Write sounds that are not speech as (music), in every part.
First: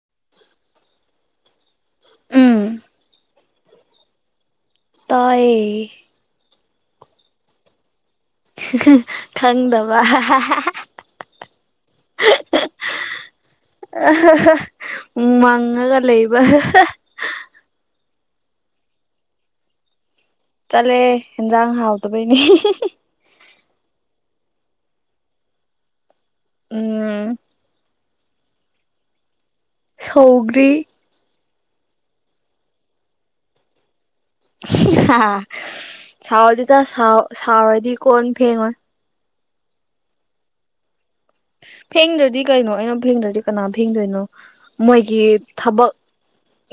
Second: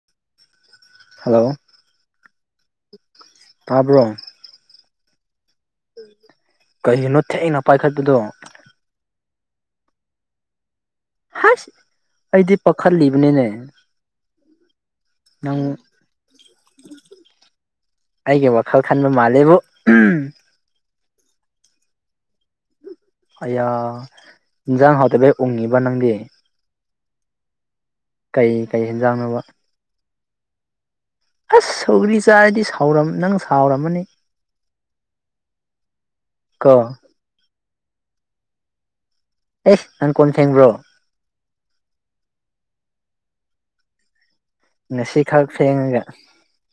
(unintelligible) Hello ꯎꯝ ꯇꯥꯕ꯭ꯔꯣ ꯇꯥꯏꯌꯦ ꯀꯩꯒꯤꯅꯣ ꯊꯦꯡꯅ ꯄꯥꯏꯈꯠꯄꯗꯣ ꯍꯤ ꯍ ꯈꯪꯗꯕ ꯍꯥ ꯍꯥ ꯍꯥ ꯍꯥ ꯍꯥꯏꯁ ꯑꯩꯗꯤ ꯄꯥꯈꯠꯂꯤꯕꯅꯤꯅꯦ (unintelligible) ꯅꯪ ꯃꯪꯉꯒ ꯂꯩꯕ ꯍ ꯍ ꯑꯩꯒꯤ ꯋꯥꯈꯜ ꯈꯟꯕ ꯃꯥꯜꯂꯦꯕꯨ ꯎꯝ ꯆꯂꯣꯋꯦ ꯍꯤꯟꯖꯥꯡ ꯍꯥꯎꯇꯕꯩꯅꯦ ꯍꯤ ꯍꯤ ꯍꯤ ꯑꯌꯥ ꯏꯟꯖꯥꯡ ꯍꯥꯎꯇꯕꯩ ꯎꯡꯉꯤꯕ ꯅꯪꯗꯤ ꯎꯝ ꯀꯩ ꯀꯩ ꯍꯦꯟꯖꯥꯡꯅꯣꯕ ꯁꯧꯒ꯭ꯔꯤ ꯑꯁ ꯁꯧꯒ꯭ꯔꯤ ꯆꯥꯔꯗꯤ ꯁꯥꯎꯔꯝ ꯅꯪ ꯁꯥꯎꯔꯝꯃꯅꯤ ꯍꯥ ꯍꯥ ꯁꯥꯎꯗꯦꯗ ꯀꯣ ꯁꯥꯎꯔꯗꯤ ꯀꯣꯟ ꯐꯦꯡꯉꯣꯏ ꯑꯦ ꯅꯪ ꯀꯣꯟ ꯐꯦꯡꯕ꯭ꯔꯣ ꯐꯦꯡꯗ꯭ꯔꯗꯤ ꯀꯩꯅꯣ ꯑꯩꯅ ꯐꯦꯡꯗ꯭ꯔꯗꯤ ꯀꯅꯥꯟ ꯐꯦꯡꯗꯣꯏꯅꯣ ꯃꯣꯏꯒꯤ ꯉꯁꯤ ꯈꯛ ꯊꯥꯕꯛ ꯐꯦꯡꯉꯒ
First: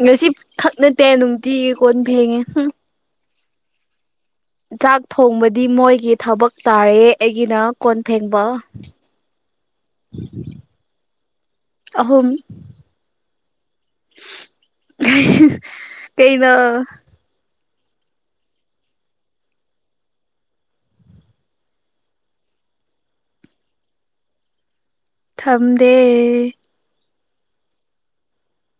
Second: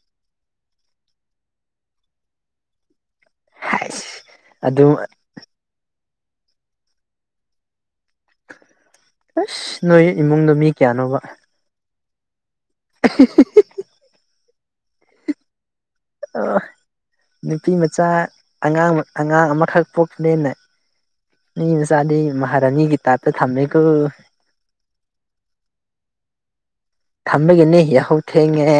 ꯉꯁꯤ ꯈꯛ ꯅꯠꯇꯦ ꯅꯨꯡꯇꯤꯒꯤ ꯀꯣꯟ ꯐꯦꯡꯉꯦ ꯍꯝ ꯍꯥꯏꯁ ꯑꯗꯨ ꯆꯥꯛ ꯊꯣꯡꯕꯗꯤ ꯃꯣꯏꯒꯤ ꯊꯕꯛ ꯇꯥꯔꯦ ꯑꯩꯒꯤꯅ ꯀꯣꯟ ꯐꯦꯡꯕ ꯑꯁ ꯅꯣꯏ ꯏꯃꯨꯡꯗ ꯃꯤ ꯀꯌꯥꯅꯣꯕ ꯑꯍꯨꯝ (unintelligible) ꯀꯩꯕꯣ ꯑꯣ ꯅꯨꯄꯤ ꯃꯆꯥ ꯑꯉꯥꯡ ꯑꯉꯥꯡ ꯑꯃꯈꯛ ꯄꯣꯛꯄꯅꯤꯅ ꯃꯤ ꯆꯥꯗꯤ ꯃꯍꯥꯔꯥꯅꯤꯒꯤ ꯇꯞꯇ ꯊꯝꯃꯦꯀꯣ ꯊꯝꯗꯦ ꯊꯝꯕꯒꯤꯅꯤ ꯌꯥꯍꯧ ꯊꯦꯡꯉꯦ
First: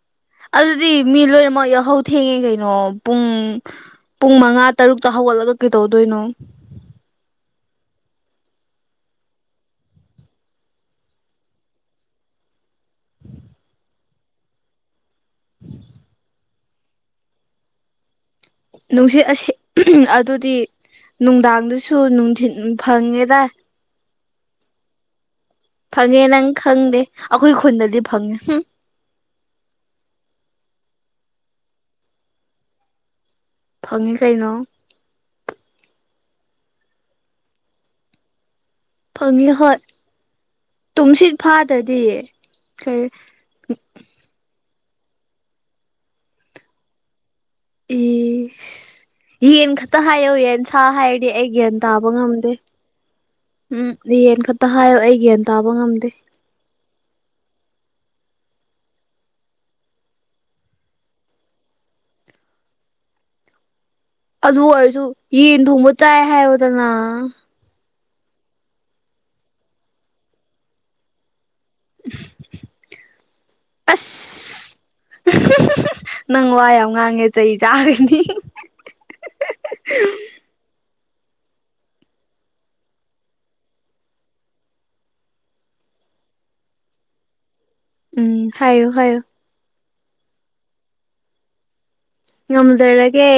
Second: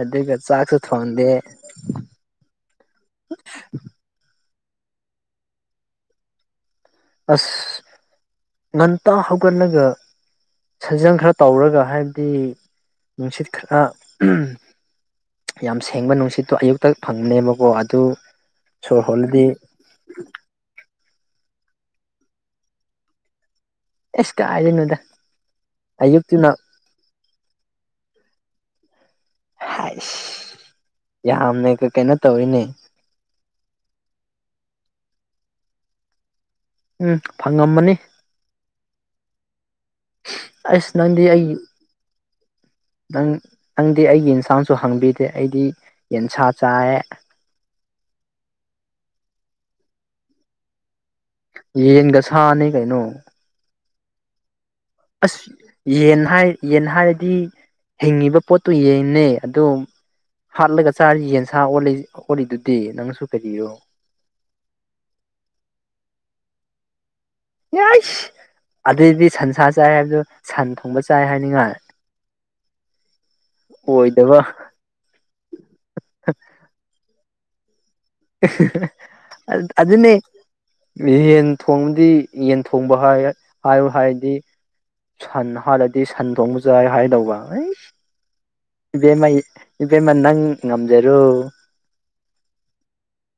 ꯑꯗꯨꯒ ꯆꯥꯛꯁꯨ ꯑꯗꯨꯗꯤ ꯃꯤ ꯊꯣꯡꯗꯦ ꯂꯣꯏꯅꯃꯛ ꯌꯥꯎꯍꯧ ꯊꯦꯡꯉꯦ ꯀꯩꯅꯣ ꯄꯨꯡ ꯄꯨꯡ ꯃꯉꯥ ꯇꯔꯨꯛꯇ ꯍꯧꯒꯠꯂꯒ ꯀꯩꯇꯧꯗꯣꯏꯅꯣ ꯑꯁ ꯉꯟꯇꯥ ꯍꯧꯒꯠꯂꯒ ꯁꯥꯖꯦꯟ ꯈꯔ ꯇꯧꯔꯒ ꯍꯥꯏꯕꯗꯤ ꯅꯨꯡꯁꯤꯠ ꯈꯔ ꯌꯥꯝ ꯁꯦꯡꯕ ꯅꯨꯡꯁꯤꯠꯇꯣ ꯑꯌꯨꯛꯇ ꯐꯪꯅꯦꯕ ꯀꯣ ꯑꯗꯨ ꯁꯣꯔ ꯅꯨꯡꯁꯤꯠ ꯍꯣꯜꯂꯗꯤ ꯑꯁꯦ ꯑꯗꯨꯗꯤ ꯅꯨꯡꯗꯥꯡꯗꯨꯁꯨ ꯅꯨꯡꯊꯤꯟ ꯐꯪꯉꯦꯗꯏ ꯑꯦꯁ ꯀꯥꯏꯗꯩꯅꯣꯗ ꯐꯪꯉꯦ ꯅꯪ ꯑꯌꯨꯛꯇꯨꯅ ꯈꯪꯗꯦ ꯑꯩꯈꯣꯏ ꯈꯨꯟꯗꯗꯤ ꯐꯪꯉꯦ ꯍꯝ ꯍꯥꯏꯁ ꯌꯥꯝꯅꯒ ꯀꯩꯅꯣ ꯇꯧꯌꯦꯅꯦ ꯐꯪꯉꯤ ꯀꯩꯅꯣ ꯎꯝ ꯐꯪꯉꯃꯅꯤ ꯐꯪꯉꯤ ꯍꯣꯏ ꯑꯁ ꯅꯪꯗꯤ ꯇꯨꯝꯁꯤꯠ ꯑꯩ ꯐꯥꯗ꯭ꯔꯗꯤ ꯀꯔꯤ ꯅꯪ ꯅꯪꯗꯤ ꯑꯩꯒꯤ ꯌꯦꯟꯁꯥꯡꯁꯨ ꯍꯪꯕꯤꯗꯦ ꯑꯩꯗꯤ ꯌꯦꯟꯁꯥ ꯆꯥꯏꯌꯦ ꯏꯁ ꯌꯦꯟ ꯈꯛꯇ ꯍꯥꯏꯌꯣ ꯌꯦꯟꯁ ꯁꯥ ꯍꯥꯏꯔꯗꯤ ꯑꯩ ꯒ꯭ꯌꯥꯟ ꯇꯥꯕ ꯌꯦꯟꯒ ꯉꯝꯗꯦ ꯁꯥꯅꯤ ꯀꯩꯅꯣ ꯎꯝ ꯌꯦꯟ ꯈꯛ ꯇ ꯍꯥꯏꯌꯣ ꯑꯩ ꯒ꯭ꯌꯥꯟ ꯑꯁ ꯇꯥꯕ ꯉꯝꯗꯦ ꯌꯦꯟ ꯍꯥꯏ ꯌꯦꯟ ꯍꯥꯏꯔꯗꯤ ꯍꯤꯡꯉꯤꯕ ꯄꯣꯠꯇꯨ ꯌꯦꯟꯅꯦ ꯑꯗꯣ ꯍꯥꯠꯂꯒ ꯆꯥꯔꯤ ꯌꯦꯟꯁ ꯑꯣꯜꯂꯤꯗꯨꯗꯤ ꯅꯪꯁꯨ ꯀꯔꯤꯔꯣ ꯑꯗꯨ ꯑꯣꯏꯔꯁꯨ ꯌꯦꯟ ꯊꯣꯡꯕ ꯆꯥꯏ ꯍꯥꯏꯌꯣꯗꯅ ꯌꯥꯏꯁ ꯑꯗꯣꯏꯗꯤ ꯁꯟꯁꯥ ꯆꯥꯏ ꯍꯥꯏꯕꯗꯣ ꯁꯟ ꯊꯣꯡꯕ ꯆꯥꯏ ꯍꯥꯏꯅꯤꯉꯥꯏ ꯑꯣꯏꯗꯕ ꯑꯁ (unintelligible) ꯅꯪ ꯋꯥ ꯌꯥꯝ ꯉꯥꯡꯉꯦ ꯆꯩ ꯆꯥꯒꯅꯤ ꯑꯗꯨꯅꯦ ꯌꯦꯟ ꯊꯣꯡꯕꯗꯤ ꯌꯦꯟ ꯊꯣꯡꯕ ꯍꯥꯏ ꯍꯥꯏꯌꯨ ꯍꯥꯏꯗꯤ ꯁꯟ ꯍꯥꯏꯔꯗꯤ ꯁꯟ ꯊꯣꯡꯕ ꯆꯥꯏ ꯍꯥꯏꯗꯧꯕ ꯑꯩꯁ ꯎꯝ ꯍꯥꯏꯌꯨ ꯍꯥꯏꯌꯨ ꯏꯕꯦꯝꯃ ꯏꯕꯦꯝꯃ ꯅꯪ ꯉꯝꯖꯔꯣ ꯉꯝꯖꯔꯒꯦ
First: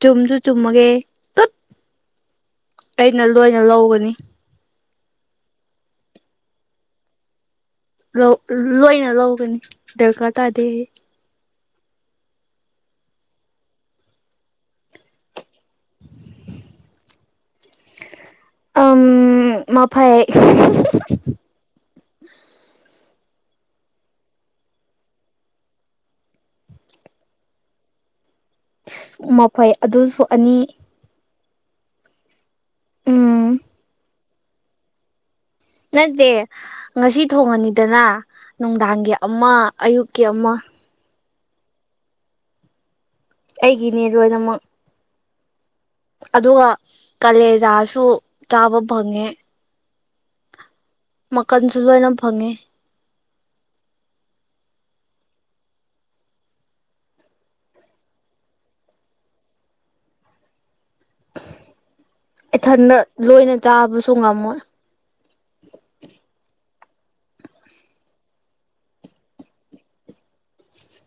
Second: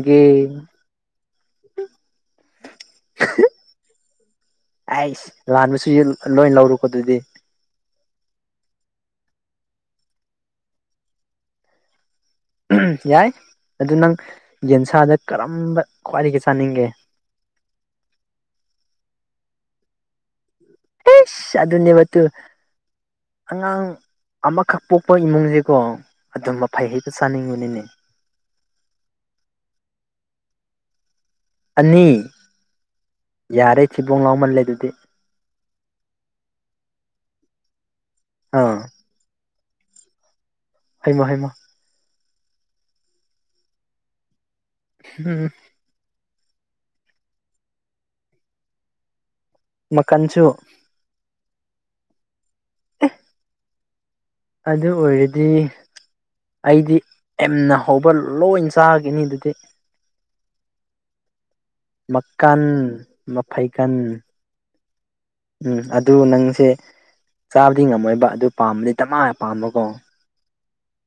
ꯆꯨꯝꯁꯨ ꯆꯨꯝꯃꯒꯦ ꯇꯨꯠ ꯑ ꯑꯩꯅ ꯂꯣꯏꯅ ꯂꯧꯒꯅꯤ ꯑꯩꯁ ꯂꯥꯟꯕꯁꯤꯁꯨ ꯂꯣꯏ ꯂꯧꯔꯣꯀꯣ ꯑꯗꯨꯗꯤ ꯂꯧ ꯂꯣꯏꯅ ꯂꯧꯒꯅꯤ ꯗꯔꯀꯥꯔ ꯇꯥꯗꯦ ꯌꯥꯏ ꯑꯗꯨ ꯅꯪ ꯌꯦꯟꯁꯥꯗ ꯀꯔꯝꯕ ꯈ꯭ꯋꯥꯏꯗꯒꯤ ꯆꯥꯅꯤꯡꯒꯦ ꯑꯝ ꯃꯐꯩ ꯑꯩꯁ ꯑꯗꯨ ꯅꯦꯕꯇꯨ ꯑꯉꯥꯡ ꯑꯃꯈꯛ ꯄꯣꯛꯄ ꯏꯃꯨꯡꯁꯤꯀꯣ ꯑꯗꯨꯝ ꯃꯐꯩ ꯍꯩꯛꯇ ꯆꯥꯅꯤꯡꯕꯅꯤꯅꯦ ꯏꯁ ꯃꯐꯩ ꯑꯗꯨꯁꯨ ꯑꯅꯤ ꯑꯅꯤ ꯎꯝ ꯌꯥꯔꯦ ꯊꯤꯕꯣꯡ ꯂꯥꯎꯃꯜꯂꯦ ꯑꯗꯨꯗꯤ ꯅꯠꯇꯦ ꯉꯁꯤ ꯊꯣꯡꯉꯅꯤꯗꯅ ꯑꯥ ꯅꯨꯡꯗꯥꯡꯒꯤ ꯑꯃꯥ ꯑꯌꯨꯛꯀꯤ ꯑꯃꯥ ꯍꯩꯃ ꯍꯩꯃ ꯑꯩꯒꯤꯅꯦ ꯂꯣꯏꯅꯃꯛ ꯎꯝ ꯑꯗꯨꯒ ꯀꯂꯦꯖꯥꯁꯨ ꯆꯥꯕ ꯐꯪꯉꯦ ꯃꯀꯟꯁꯨ ꯃꯀꯟꯁꯨ ꯂꯣꯏꯅ ꯐꯪꯉꯦ ꯑꯦ ꯑꯗꯨ ꯑꯣꯏꯔꯗꯤ ꯑꯩꯗꯤ ꯑꯦꯝꯅ ꯍꯧꯕ ꯂꯣꯏ ꯆꯥꯈꯤꯅꯤ ꯑꯗꯨꯗꯤ ꯃꯀꯟ ꯏꯊꯟꯗ ꯂꯣꯏꯅ ꯃꯐꯩꯒꯟ ꯆꯥꯕꯁꯨ ꯉꯝꯃꯣꯏ ꯎꯝ ꯑꯗꯨ ꯅꯪꯁꯦ ꯆꯥꯕꯗꯤ ꯉꯝꯃꯣꯏꯕ ꯑꯗꯨ ꯄꯥꯝꯕꯗꯤ ꯗꯃꯥ ꯄꯥꯝꯕꯀꯣ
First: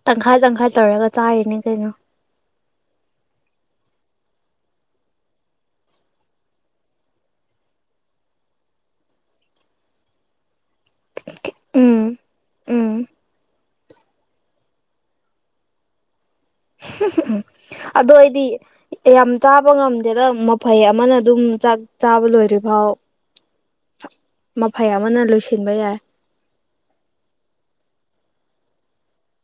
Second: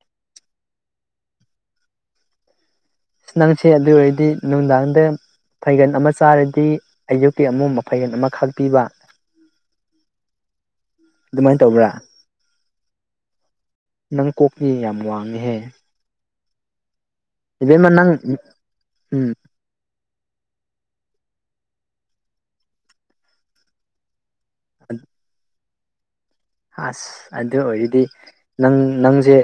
ꯇꯪꯈꯥꯏ ꯇꯪꯈꯥꯏ ꯇꯧꯔꯒ ꯆꯥꯔꯤꯅꯦ ꯀꯩꯅꯣ ꯅꯪꯁꯦ ꯑꯗꯨ ꯑꯣꯏꯔꯗꯤ ꯅꯨꯡꯗꯥꯡꯗ ꯐꯩꯒꯜ ꯑꯃꯥ ꯆꯥꯔꯗꯤ ꯑꯌꯨꯛꯀꯤ ꯑꯃꯨꯛ ꯃꯐꯩꯒꯜ ꯑꯃꯥ ꯈꯥꯛꯄꯤꯕ ꯑꯗꯨꯃꯥꯏ ꯇꯧꯕ꯭ꯔꯥ ꯎꯝ ꯎꯝ ꯅꯪ ꯀꯣꯛꯇꯤ ꯌꯥꯝ ꯋꯥꯡꯉꯦꯍꯦ ꯎꯝ ꯏꯕꯦꯝꯃ ꯅꯪ ꯑꯗꯣ ꯑꯩꯗꯤ ꯌꯥꯝ ꯎꯝ ꯆꯥꯕ ꯉꯝ ꯗꯦꯗꯥ ꯃꯐꯩ ꯑꯃꯅ ꯑꯗꯨꯝ ꯆꯥꯛ ꯆꯥꯕ ꯂꯣꯏꯗ꯭ꯔꯤ ꯐꯥꯎ ꯃꯐꯩ ꯑꯃꯅ ꯂꯣꯏꯁꯤꯟꯕ ꯌꯥꯏ ꯑꯁ ꯑꯗꯨ ꯑꯣꯏꯔꯗꯤ ꯅꯪ ꯅꯪꯁꯦ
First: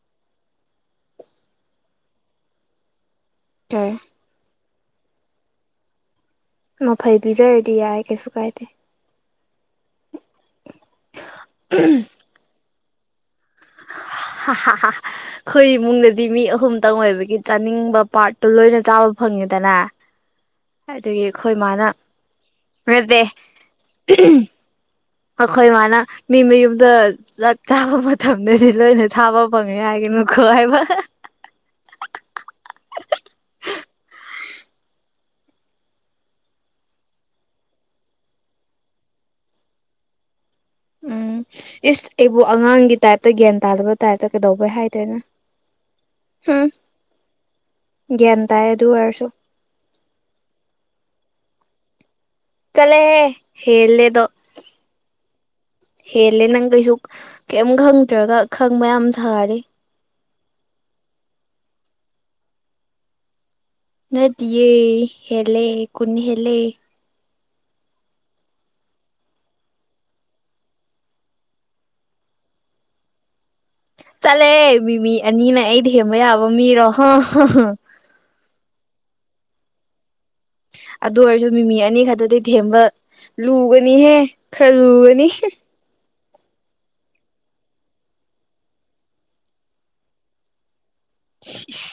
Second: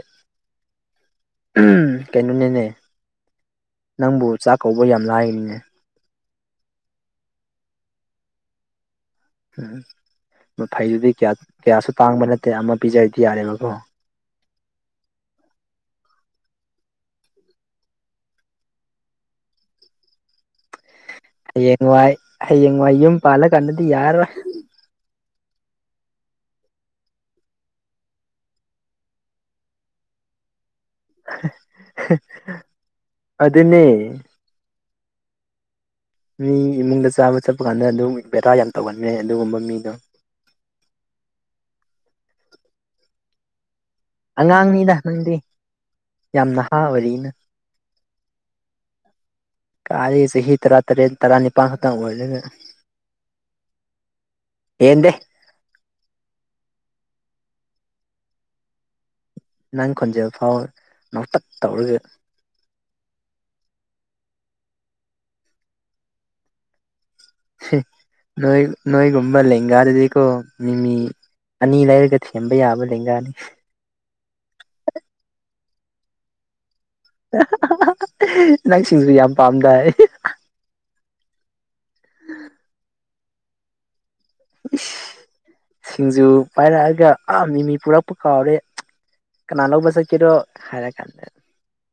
ꯎꯝ ꯀꯩꯅꯣꯅꯤꯅꯦ ꯀꯩ ꯅꯪꯕꯨ ꯆꯥꯛ ꯀꯧꯕ ꯌꯥꯝ ꯂꯥꯏꯒꯅꯤꯅꯦ ꯃꯐꯩ ꯄꯤꯖꯔꯗꯤ ꯌꯥꯔꯦ ꯀꯩꯁꯨ ꯀꯥꯏꯗꯦ ꯎꯝ ꯃꯐꯩꯗꯨꯗꯤ ꯀꯌꯥ ꯀꯌꯥꯁꯨ ꯇꯥꯡꯕ ꯅꯠꯇꯦ ꯑꯃ ꯄꯤꯖꯔꯗꯤ ꯌꯥꯔꯦꯕꯀꯣ ꯍꯥ ꯍꯥ ꯍꯥ ꯑꯩꯈꯣꯏ ꯏꯃꯨꯡꯗꯗꯤ ꯃꯤ ꯑꯍꯨꯝꯇꯪ ꯑꯣꯏꯕꯒꯤ ꯆꯥꯅꯤꯡꯕ ꯄꯥꯔꯠꯇꯣ ꯂꯣꯏꯅ ꯆꯥꯕ ꯐꯪꯉꯦꯗꯅ ꯑꯗꯨꯒꯤ ꯑꯩꯈꯣꯏ ꯃꯥꯅ ꯍꯌꯦꯡꯋꯥꯏ ꯍꯌꯦꯡꯋꯥꯏ ꯌꯨꯝ ꯅꯠꯇꯦ ꯄꯥꯜꯂ ꯀꯥꯟꯗꯗꯤ ꯌꯥꯔꯔꯣꯏ ꯑꯩꯈꯣꯏ ꯃꯥꯅ ꯃꯤ ꯃꯌꯨꯝꯗ ꯆꯥꯛ ꯆꯥꯕ ꯃꯇꯝꯗꯗꯤ ꯂꯣꯏꯅ ꯆꯥꯕ ꯐꯪꯉꯦ ꯍꯥꯏꯒꯅꯨꯀꯣ ꯍꯥꯏꯕ ꯑꯗꯨꯅꯦ ꯃꯤ ꯏꯃꯨꯡꯗ ꯆꯥꯕ ꯆꯠꯄ ꯀꯥꯟꯗ ꯑꯗꯨꯝ ꯕꯦꯔꯥ ꯌꯥꯝ ꯇꯧꯒꯟꯕꯅꯦ ꯑꯗꯨꯒꯨꯝꯕ ꯃꯤꯗꯣ ꯎꯝ ꯏꯁ ꯑꯩꯕꯨ ꯑꯉꯥꯡꯒꯤ ꯇꯥꯏꯞꯇ ꯒ꯭ꯌꯥꯟ ꯇꯥꯗꯕ ꯇꯥꯏꯞꯇ ꯀꯩꯗꯧꯕꯩ ꯑꯉꯥꯡꯅꯤꯗ ꯍꯥꯏꯗꯣꯏꯅꯣ ꯅꯪꯗꯤ ꯌꯥꯝ ꯍꯝ ꯅꯍꯥ ꯑꯣꯏꯔꯤꯅ ꯒ꯭ꯌꯥꯟ ꯇꯥꯏ ꯑꯗꯨ ꯑꯣꯏꯔꯁꯨ ꯀꯥꯔꯤ ꯆꯍꯤ ꯇꯔꯥꯇꯔꯦꯠ ꯇꯔꯥꯅꯤꯄꯥꯜ ꯈꯛꯇꯪ ꯑꯣꯏꯔꯒ ꯆꯠꯂꯣꯍꯦ ꯍꯦꯜꯂꯦ ꯗꯣ ꯍꯦꯟꯗꯦ ꯍꯦꯜꯂꯦ ꯅꯪ ꯀꯩꯁꯨ ꯀꯩꯝ ꯈꯪꯗ꯭ꯔꯒ ꯈꯪꯕ ꯌꯥꯝ ꯁꯥꯔꯦ ꯅꯪ ꯈꯣꯟꯖꯦꯜ ꯐꯥꯎ ꯅꯣꯛꯇꯛ ꯇꯧꯔꯒ ꯅꯠꯇꯤꯌꯦ ꯍꯦꯜꯂꯦ ꯀꯨꯟ ꯍꯦꯜꯂꯦ ꯅꯣꯏ ꯅꯣꯏꯒꯨꯝꯕ ꯂꯦꯡꯒꯥꯗꯗꯤꯀꯣ ꯃꯤꯃꯤ ꯑꯅꯤ ꯂꯩꯔꯒ ꯊꯦꯝꯕ ꯌꯥꯕ ꯂꯦꯡꯒꯥꯅꯤ ꯆꯠꯂꯦ ꯃꯤꯃꯤ ꯑꯅꯤꯅ ꯑꯩꯗꯤ ꯍꯦꯝꯕ ꯌꯥꯕ ꯃꯤꯔꯣ ꯍꯥ ꯍꯥ ꯍꯥ ꯅꯪ ꯁꯤꯡꯖꯨ ꯌꯥꯝ ꯄꯥꯝꯗꯥꯏ ꯑꯗꯨ ꯑꯣꯏꯔꯁꯨ ꯃꯤꯃꯤ ꯑꯅꯤ ꯈꯛꯇꯗꯤ ꯊꯦꯝꯕ ꯂꯨꯒꯅꯤꯍꯦ ꯈꯔ ꯂꯨꯒꯅꯤ ꯍꯨꯝ ꯁꯤꯡꯖꯨ ꯄꯥꯏꯔꯛꯑꯒ ꯑꯥ ꯃꯤꯃꯤ ꯄꯨꯔꯛꯄ ꯀꯥꯎꯔꯦ ꯀꯅꯥ ꯂꯧꯕ ꯆꯠꯀꯦꯔꯣ ꯍꯥꯏꯔ ꯀꯥꯟꯗ ꯁꯤꯁꯤ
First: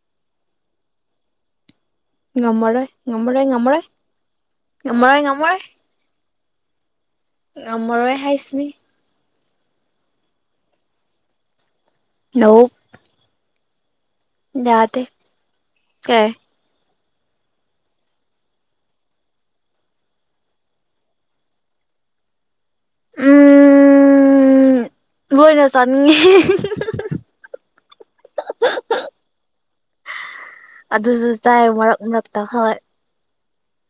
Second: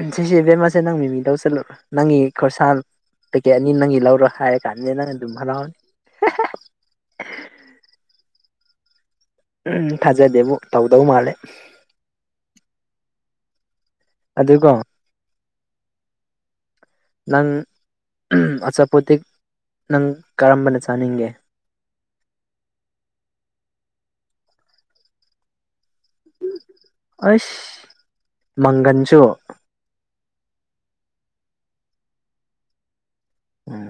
ꯎꯝ ꯁꯦꯁꯦ ꯏꯕꯦꯝꯃꯥꯁꯦ ꯅꯪ ꯃꯤꯃꯤ ꯂꯧꯁꯤꯜꯂꯨ ꯅꯪꯒꯤ ꯈꯣꯔꯁꯥꯟ ꯉꯝꯃꯔꯣꯏ ꯉꯝꯃꯔꯣꯏ ꯄꯦꯛꯀꯦꯠ ꯑꯅꯤ ꯉꯝꯃꯔꯣꯏ ꯅꯪꯒꯤ ꯂꯧꯔ ꯍꯥꯏꯔ ꯀꯥꯟꯗ ꯅꯪ ꯉꯝꯃꯔꯣꯏ ꯑꯗꯨꯝ ꯉꯝꯃꯔꯣꯏ ꯍꯔꯥꯎꯅꯤ ꯉꯝꯃꯔꯣꯏ ꯍꯥꯏꯁꯤꯅꯤ ꯎꯝ ꯊꯥꯖꯗꯦꯕꯨ ꯇꯧꯗꯧ ꯃꯥꯜꯂꯦ ꯂꯧ ꯑꯗꯨꯒ ꯌꯥꯗꯦ ꯀꯦ ꯅꯪ ꯑꯆꯥꯄꯣꯠꯇꯤꯛ ꯅꯪ ꯀꯔꯝꯕꯅ ꯆꯥꯅꯤꯡꯒꯦ ꯎꯝ ꯂꯣꯏꯅ ꯆꯅꯤꯡꯉꯤ ꯑꯩꯁ ꯃꯪꯒꯟꯁꯨ ꯑꯗꯨꯁꯨ ꯆꯥꯏ ꯃꯔꯛ ꯃꯔꯛꯇ ꯍꯣꯏ ꯎꯝ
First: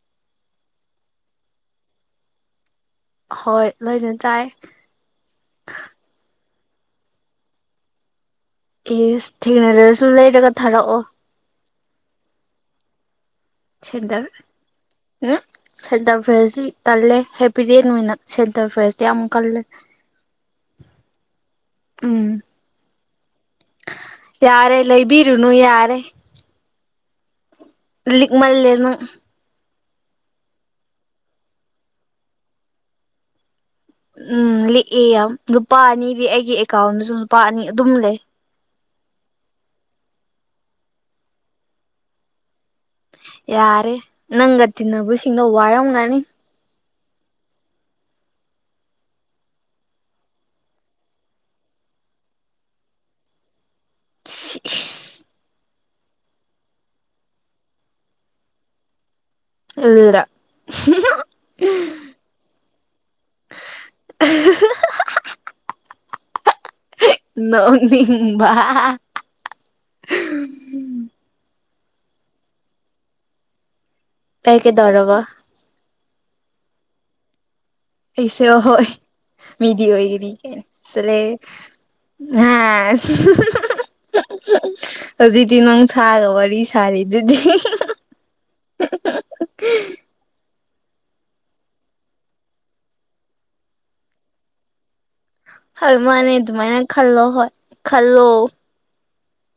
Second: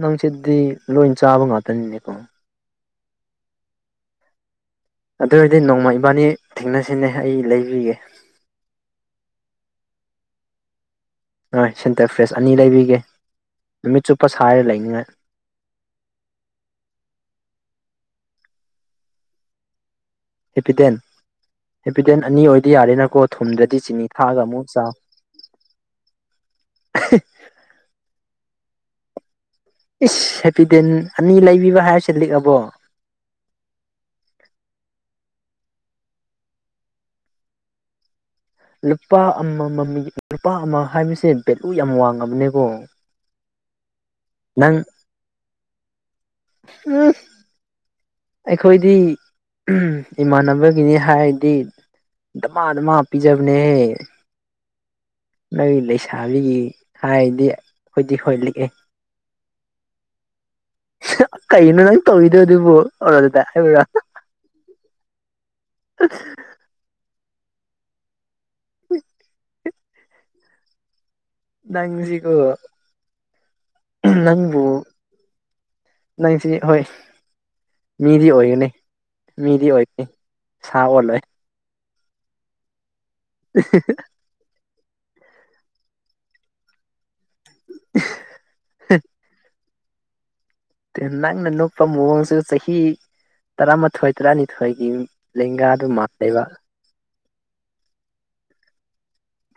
ꯅꯪꯁꯤ ꯗꯤ ꯂꯣꯏꯟ ꯆꯥꯕ ꯉꯥꯛꯇꯅꯤꯅꯦꯀꯣ ꯍꯣꯏ ꯂꯣꯏꯅ ꯆꯥꯏ ꯑꯗꯨ ꯑꯣꯏꯔꯗꯤ ꯅꯣꯡꯃ ꯏꯕꯥꯅꯤ ꯊꯦꯡꯅꯁꯤꯅꯦ ꯑꯩ ꯂꯩꯕꯤꯒꯦ ꯑꯁ ꯊꯦꯡꯅꯗ꯭ꯔꯁꯨ ꯂꯩꯔꯒ ꯊꯥꯔꯛꯑꯣ ꯍꯣꯏ ꯁꯦꯟꯇꯔ ꯐ꯭ꯔꯦꯁ ꯑꯅꯤ ꯂꯩꯕꯤꯒꯦ ꯅꯨꯃꯤꯠ ꯁꯦꯟꯇꯔ ꯆꯨꯞꯄ ꯁꯥꯏꯔ ꯂꯩꯅꯤꯉꯥꯏ ꯎꯝ ꯁꯦꯟꯇꯔ ꯐ꯭ꯔꯦꯁ ꯁꯤ ꯇꯜꯂꯦ ꯍꯦꯄꯤꯗꯦꯟ ꯑꯣꯏꯅ ꯁꯦꯟꯇꯔ ꯐ꯭ꯔꯦꯁꯇꯤ ꯌꯥꯝ ꯀꯜꯂꯦ ꯍꯦꯄꯤꯗꯦꯟ ꯎꯝ ꯍꯦꯄꯤꯗꯦꯟ ꯑꯅꯤ ꯑꯣꯏꯗꯤ ꯌꯥꯔꯦꯅꯀꯣ ꯊꯨꯝꯗ꯭ꯔꯗꯤ ꯆꯤꯅꯤ ꯊꯥꯛꯑꯒ ꯑꯃꯨꯛ ꯌꯥꯔꯦ ꯆꯥꯎ ꯂꯩꯕꯤꯔꯨꯅꯨ ꯌꯥꯔꯦ ꯂꯤꯛꯃꯜꯂꯦ ꯅꯪ ꯏꯁ ꯍꯦꯄꯤ ꯗꯦꯟ ꯑꯅꯤ ꯂꯩꯕꯤꯕ ꯍꯥꯏꯔꯁꯤ ꯂꯤꯛꯑꯕꯣ ꯎꯝ ꯂꯤꯛꯑꯦ ꯌꯥꯝ ꯅꯨꯄꯥ ꯑꯅꯤꯗꯤ ꯑꯩꯒꯤ ꯑꯦꯀ꯭ꯥꯎ꯭ꯟꯗꯁꯨ ꯂꯨꯄꯥ ꯑꯅꯤ ꯑꯗꯨꯝ ꯂꯩ ꯂꯨꯄꯥ ꯑꯃꯝ ꯃꯝꯒꯤ ꯂꯨꯄꯥ ꯑꯃ ꯍꯥꯏꯕꯁꯦ ꯚꯦꯂꯨ ꯌꯥꯝ ꯋꯥꯡꯉꯃꯕꯅꯦꯀꯣ ꯌꯥꯔꯦ ꯅꯪꯒ ꯇꯤꯟꯅꯕꯁꯤꯡꯅꯣ ꯋꯥꯔꯝꯒꯅꯤ ꯎꯝ ꯑꯩꯈꯣꯏꯗꯤ ꯏꯃꯥꯟꯅꯕꯒꯤꯅꯤ ꯍꯥꯏꯔꯗꯤ ꯗꯃꯥ ꯗꯃꯥ ꯄꯤꯖꯕꯅꯦꯍꯦ ꯁꯤ ꯏꯁ ꯅꫭꯏ ꯂꯩꯁꯥꯕꯤꯒꯤ ꯍꯥꯏꯗꯤ ꯑꯩꯈꯣꯏꯗꯤ ꯍꯣꯏ ꯂꯤꯛꯑꯦ (unintelligible) ꯀꯩꯒꯤꯅꯣ ꯅꯪ ꯇꯧꯔꯤꯗꯣꯏ ꯑꯗꯨꯕꯨ ꯑꯗꯨꯗ ꯍꯥꯢꯌꯣꯔꯣ (unintelligible) (unintelligible) ꯅꯣꯛꯅꯤꯡꯕ (unintelligible) ꯅꯪꯁꯤꯀꯣ ꯎꯝ ꯀꯩ ꯅꯪꯕꯨ ꯀꯩꯗꯧꯔꯕ ꯅꯪꯁꯤ ꯍꯣꯏ ꯃꯤꯗꯤ ꯑꯩꯁꯦ ꯑꯣꯏꯒꯅꯤ ꯍꯣꯏ ꯃꯤꯗꯤ ꯑꯣꯏꯒꯅꯤ ꯁꯥ ꯆꯠꯂꯦ ꯑꯣꯜꯂꯣꯏ ꯅꯥ (unintelligible) (unintelligible) ꯍꯧꯖꯤꯛꯇꯤ ꯅꯪ ꯁꯥꯢꯒ ꯋꯥꯔꯤ ꯁꯥꯔꯤꯗꯨꯗꯤ ꯅꯪꯅ ꯅꯣꯛꯄ ꯃꯑꯣꯡꯁꯦ ꯆꯍꯤ ꯇꯔꯥꯃꯥꯊꯣꯏ ꯇꯔꯥꯅꯤꯊꯣꯏꯒꯤ ꯂꯦꯡꯒꯥꯗꯣ ꯍꯣꯏ ꯃꯥꯅꯦ ꯃꯥꯜꯂꯦꯕ ꯑꯗꯨꯃꯥꯏꯅ ꯈꯜꯂꯣ ꯍꯣꯢ ꯈꯜꯂꯣ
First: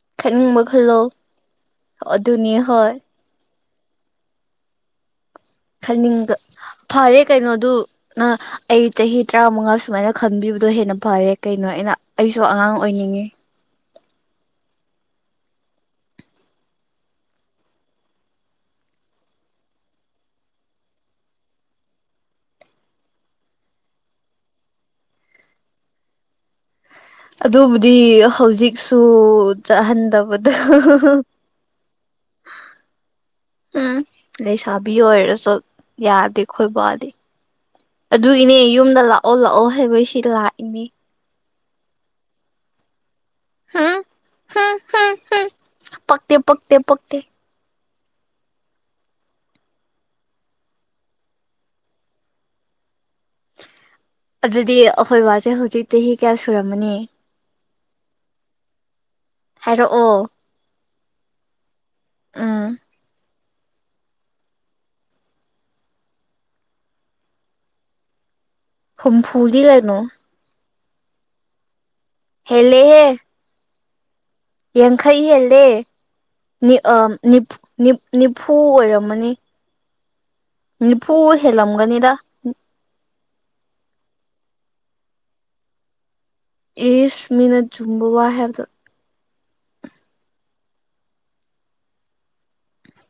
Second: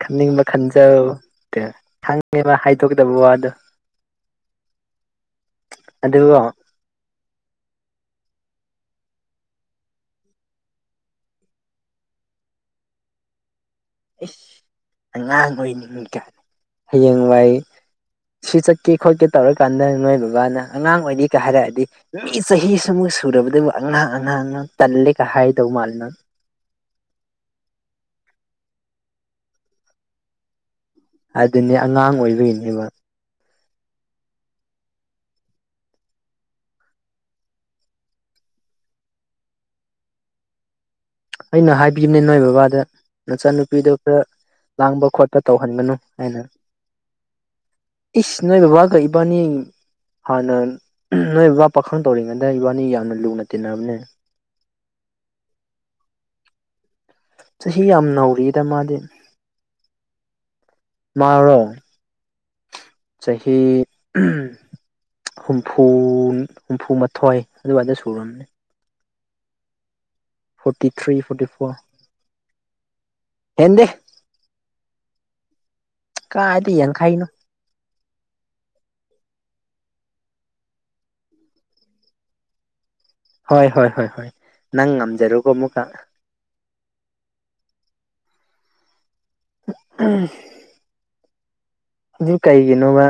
ꯈꯟꯅꯤꯡꯕ ꯈꯟꯖꯧ ꯑꯗꯨꯅꯤ ꯈꯪꯉꯦꯕ ꯍꯣꯏ ꯍꯥꯏꯗꯣꯛꯇꯥꯕ ꯋꯥꯗꯣ ꯈꯪꯅꯤꯡꯕ ꯑꯗꯨꯒ ꯐꯔꯦ ꯀꯩꯅꯣꯗꯨ ꯅꯪ ꯑꯩ ꯆꯍꯤ ꯇꯔꯥꯃꯉꯥ ꯁꯨꯃꯥꯏꯅ ꯈꯟꯕꯤꯕꯗꯣ ꯍꯦꯟꯅ ꯐꯔꯦ ꯀꯩꯅꯣ ꯑꯩꯅ ꯑꯩꯁꯨ ꯑꯉꯥꯡ ꯑꯣꯏꯅꯤꯡꯉꯤ ꯏꯁ ꯑꯉꯥꯡ ꯑꯣꯏꯅꯤꯡ ꯀꯥꯢ ꯍꯌꯦꯡꯋꯥꯏ ꯁꯤ ꯆꯠꯀꯦ ꯈꯣꯠꯀꯦ ꯇꯧꯔ ꯀꯥꯟꯗ ꯅꯣꯏ ꯕꯕꯥꯅ ꯑꯉꯥꯡ ꯑꯣꯏꯔꯤꯒ ꯍꯥꯏꯔꯛꯑꯗꯤ ꯃꯤ ꯆꯍꯤ ꯁꯤꯃꯨꯛ ꯁꯨꯔꯕꯗꯕꯨ ꯑꯉꯥꯡ ꯑꯉꯥꯡꯅ ꯇꯜꯂꯦꯒ ꯍꯥꯏꯗꯧ ꯃꯥꯜꯂꯦ ꯅꯪ ꯑꯗꯨꯕꯨꯗꯤ ꯍꯧꯖꯤꯛꯁꯨ ꯆꯠꯍꯟꯗꯕꯗ ꯑꯗꯨꯅꯦ ꯑꯉꯥꯡ ꯑꯣꯏꯕꯒꯤꯅꯦꯕ ꯎꯝ ꯂꯩꯁꯥꯕꯤ ꯑꯣꯏꯔꯁꯨ ꯌꯥꯗꯦ ꯈꯣꯏ ꯕꯥꯗꯤ ꯑꯗꯨꯒꯤꯅꯦ ꯌꯨꯝꯗ ꯂꯥꯛꯑꯣ ꯂꯥꯛꯑꯣ ꯍꯥꯏꯕ ꯁꯤꯗꯥ ꯂꯥꯛꯏꯅꯦ ꯑꯩꯅ ꯍꯥꯏꯕꯤꯕꯅꯦ ꯅꯣꯏ ꯕꯕꯥꯗ ꯅꯆꯥꯅꯨꯄꯤꯗꯣ ꯈꯔ ꯂꯥꯡꯕ ꯈꯣꯠꯄ ꯇꯧꯍꯟꯒꯅꯨ ꯄꯛꯇꯦ ꯍꯥꯏꯅ ꯄꯛꯇꯦ ꯄꯛꯇꯦ ꯏꯁ ꯅꯣꯏ ꯕꯕꯥꯒ ꯏꯕꯥꯟꯅꯤ ꯍꯥꯟꯅ ꯅꯣꯏ ꯕꯕꯥ ꯄꯥꯈꯪ ꯇꯧꯔꯤꯉꯩꯗ ꯏꯕꯥꯟꯅꯤ ꯌꯥꯝꯅ ꯂꯨꯅ ꯇꯤꯟꯅꯕꯅꯦ ꯑꯗꯨꯗꯤ ꯑꯩꯈꯣꯏ ꯕꯥꯁꯦ ꯍꯧꯖꯤꯛ ꯆꯍꯤ ꯀꯌꯥ ꯁꯨꯔꯝꯃꯅꯤ ꯆꯍꯤ ꯌꯥꯝ ꯅꯧꯔꯤꯗ ꯃꯥꯗꯤ ꯍꯥꯏꯔꯛꯑꯣ ꯃꯥꯔꯣ ꯎꯝ ꯆꯍꯤ ꯎꯝ ꯍꯨꯝꯐꯨ ꯍꯨꯝꯐꯨꯃꯥꯊꯣꯏ ꯑꯗꯨꯋꯥꯏꯗ ꯁꯨꯔꯝꯅꯤ ꯍꯨꯝꯐꯨꯗꯤ ꯀꯩꯅꯣ ꯐꯣꯔꯇꯤ ꯊ꯭ꯔꯤ ꯐꯣꯔꯇꯤ ꯐꯣꯔ ꯍꯦꯜꯂꯦꯍꯦ ꯍꯦꯟꯗꯦ ꯌꯥꯡꯈꯩ ꯍꯦꯜꯂꯦ ꯀꯥꯏꯗꯤ ꯑꯥ ꯌꯥꯡꯈꯩꯅꯣ ꯅꯤ ꯅꯤꯝ ꯅꯤꯐꯨ ꯑꯣꯏꯔꯝꯃꯅꯤ ꯅꯤꯐꯨ ꯍꯦꯜꯂꯝꯒꯅꯤꯗ ꯍꯣꯏ ꯍꯣꯏ ꯍꯣꯏ ꯍꯣꯏ ꯅꯪ ꯉꯝꯖꯔꯣꯀꯣ ꯑꯃꯨꯛꯀ ꯑꯦꯁ ꯃꯤꯅ ꯆꯨꯝꯕ ꯋꯥ ꯍꯥꯏꯕꯗꯣ ꯎꯝ ꯑꯗꯨ ꯀꯩꯒꯤꯅꯣꯕ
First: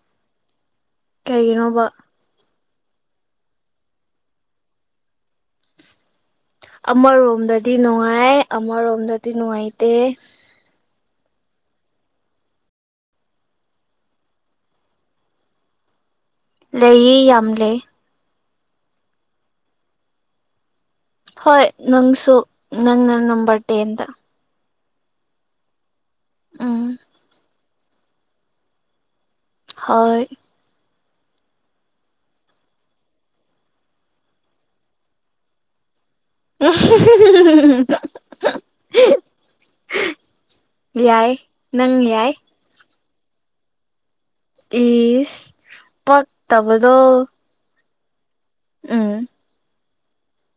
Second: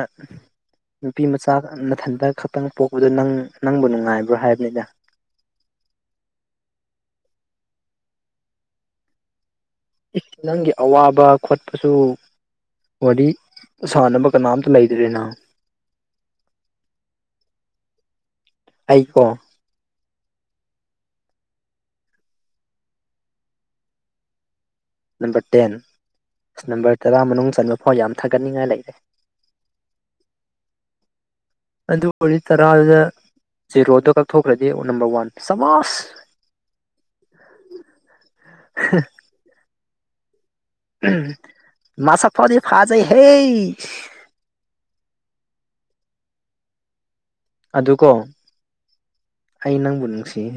ꯅꯨꯄꯤ ꯃꯆꯥ ꯀꯩꯒꯤꯅꯣꯕ ꯃꯊꯟꯇ ꯈꯛꯇꯪ ꯄꯣꯛꯄꯗꯣ ꯅꯪ ꯅꯪꯕꯨ ꯅꯨꯡꯉꯥꯏꯕ꯭ꯔꯣ ꯍꯥꯏꯕꯅꯤꯗ꯫ ꯑꯃꯔꯣꯝꯗꯗꯤ ꯅꯨꯡꯉꯥꯑꯦ ꯑꯃꯔꯣꯝꯗꯗꯤ ꯅꯨꯡꯉꯥꯏꯇꯦ꯫ ꯅꯪꯒꯤ ꯑꯋꯥꯕ ꯈꯣꯠꯄꯁꯨ꯫ ꯋꯥꯔꯤ ꯁꯥꯟꯅꯕ ꯀꯅꯥꯝꯇ ꯂꯩꯗ꯭ꯔꯦꯅ꯫ ꯂꯩꯌꯦ ꯌꯥꯝ ꯂꯩ꯫ ꯑꯩꯀꯣ꯫ ꯍꯣꯏ ꯅꯪꯁꯨ ꯅꯪꯅ ꯅꯝꯕꯔ ꯇꯦꯟꯗ꯫ ꯅꯝꯕꯔ ꯇꯦꯟ ꯑꯁ ꯅꯝꯕꯔ ꯎꯝ ꯇꯔꯥ ꯃꯅꯨꯡ ꯆꯟꯕ ꯐꯥꯎ ꯌꯥꯝ ꯊꯥꯒꯠꯅꯤꯡꯉꯥꯏ ꯂꯩꯔꯦ꯫ ꯍꯣꯏ꯫ ꯑꯗꯨ ꯑꯣꯏꯔꯗꯤ ꯀꯔꯥꯏꯗ꯫ ꯖꯤꯔꯣꯗꯣ ꯀꯛꯊꯣꯛꯈ꯭ꯔꯗꯤ ꯅꯝꯕꯔ ꯋꯥꯟ ꯁꯃꯥꯁ꯫ (unintelligible) ꯌꯥꯏ ꯅꯪ ꯃꯁꯛ ꯌꯥꯏ꯫ ꯐꯥꯎꯗꯤ ꯐꯥꯖꯩꯍꯦ꯫ ꯏꯁ ꯄꯛꯇꯕꯗꯣ꯫ ꯑꯗꯨꯀꫭ꯫ ꯎꯝ ꯑꯩ ꯅꯪꯕꯨ ꯅꯁꯤꯌꯦ꯫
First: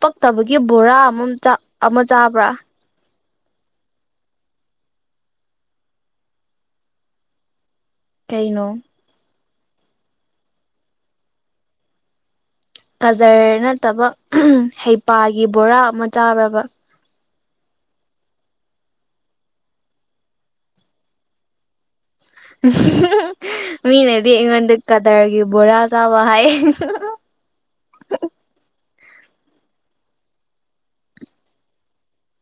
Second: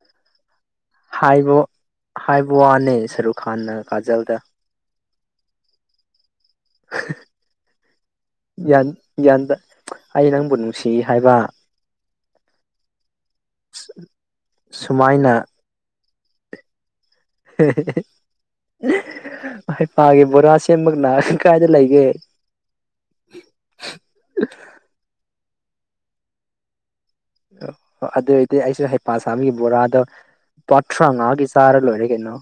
ꯄꯛꯇꯕꯒꯤ ꯕꯣꯔꯥ꯫ ꯑꯃ ꯍꯥꯏꯕ ꯑꯃ ꯆꯥꯕ꯭ꯔꯥ ꯍꯥꯏꯕ ꯋꯥꯅꯦ ꯁꯔꯨꯛ ꯈꯥꯟꯅ ꯀꯥꯖꯜꯗ (unintelligible) ꯀꯩꯅꯣ ꯌꯥꯟ ꯌꯥꯟꯗ ꯑꯩ ꯅꯪꯕꯨ ꯅꯨꯡꯁꯤ ꯍꯥꯏꯕ꯫ ꯀꯗꯔ ꯅꯠꯇꯕ ꯍꯩꯄꯥꯒꯤ ꯁꯨꯃꯥꯏꯅ ꯕꯣꯔꯥ ꯑꯃ ꯆꯥꯕ꯭ꯔꯕ꯫ (unintelligible) ꯍꯩꯄꯥꯒꯤ ꯕꯣꯔꯥ ꯁꯦꯝꯕ ꯀꯅꯥ ꯀꯥꯏꯗ ꯂꯩꯒꯦ꯫ (unintelligible) ꯃꯤꯅꯗꯤ ꯑꯩꯉꯣꯟꯗ ꯀꯗꯔꯒꯤ ꯕꯣꯔꯥ ꯆꯥꯕ ꯍꯥꯏꯌꯦ꯫ ꯑꯣ ꯑꯗꯨ ꯑꯣꯏꯔꯗꯤ ꯑꯩꯁꯨ ꯍꯩꯄꯥ ꯁꯥꯕꯒꯤ ꯕꯣꯔꯥꯗꯣ꯫ ꯄ ꯊ꯭ꯔꯉꯥꯒꯤ ꯆꯥꯔꯦ ꯂꯣꯏꯔꯦ ꯀꯩꯅꯣ꯫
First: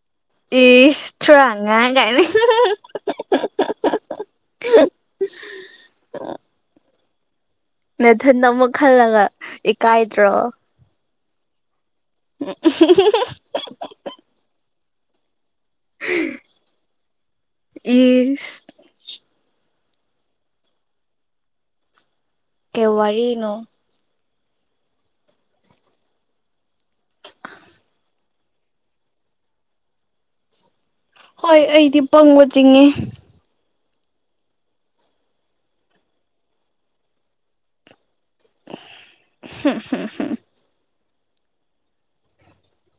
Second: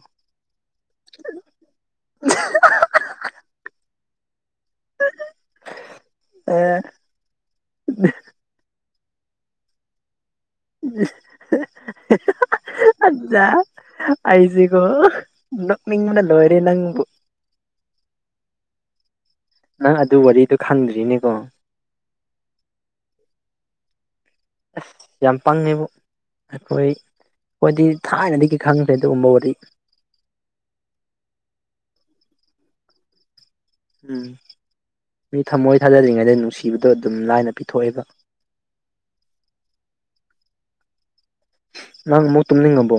ꯏꯁ ꯊ꯭ꯔꯥꯉꯥ ꯀꯥꯏꯅ (unintelligible) (unintelligible) ꯑꯦ꯫ ꯅꯊꯟꯗ ꯑꯃꯨꯛ ꯈꯜꯂꯒ ꯏꯀꯥꯏꯗ꯭ꯔꯣ꯫ (unintelligible) ꯑꯖꯥ꯫ ꯑꯩꯁꯤꯀꯣ ꯅꯣꯛꯅꯤꯡꯕꯅ ꯂꯣꯏꯔꯦ ꯅꯪꯕꯨ꯫ ꯏꯁ꯫ ꯅꯪ ꯑꯗꯨ ꯋꯥꯔꯤꯗꯨ ꯈꯪꯗ꯭ꯔꯤꯅꯦꯀꯣ꯫ ꯀꯦ ꯋꯥꯔꯤꯅꯣ꯫ ꯑꯁ ꯌꯥꯝ ꯄꯪꯉꯦꯕꯣ꯫ ꯑꯩꯈꯣꯏ ꯈꯣꯏꯗꯤ ꯊꯥꯏꯅꯗꯒꯤ ꯈꯪꯈ꯭ꯔꯦ ꯑꯗꯨꯒꯨꯝꯕ ꯋꯥꯔꯤ꯫ ꯍꯣꯏ ꯑꯩꯗꯤ ꯄꯪꯕ ꯆꯤꯡꯉꯦ꯫ ꯃꯤ ꯊꯝꯃꯣꯏ ꯊꯥꯖꯗ꯭ꯔꯤꯉꯩꯗ ꯅꯨꯡꯁꯤꯕꯗꯣ ꯑꯗꯨꯝ ꯂꯥꯏꯅ ꯄꯤꯊꯣꯛꯑꯦꯕ꯫ (unintelligible) ꯅꯪ ꯑꯃꯨꯛ ꯇꯨꯨꯝꯅꯤꯡꯑꯕꯣ꯫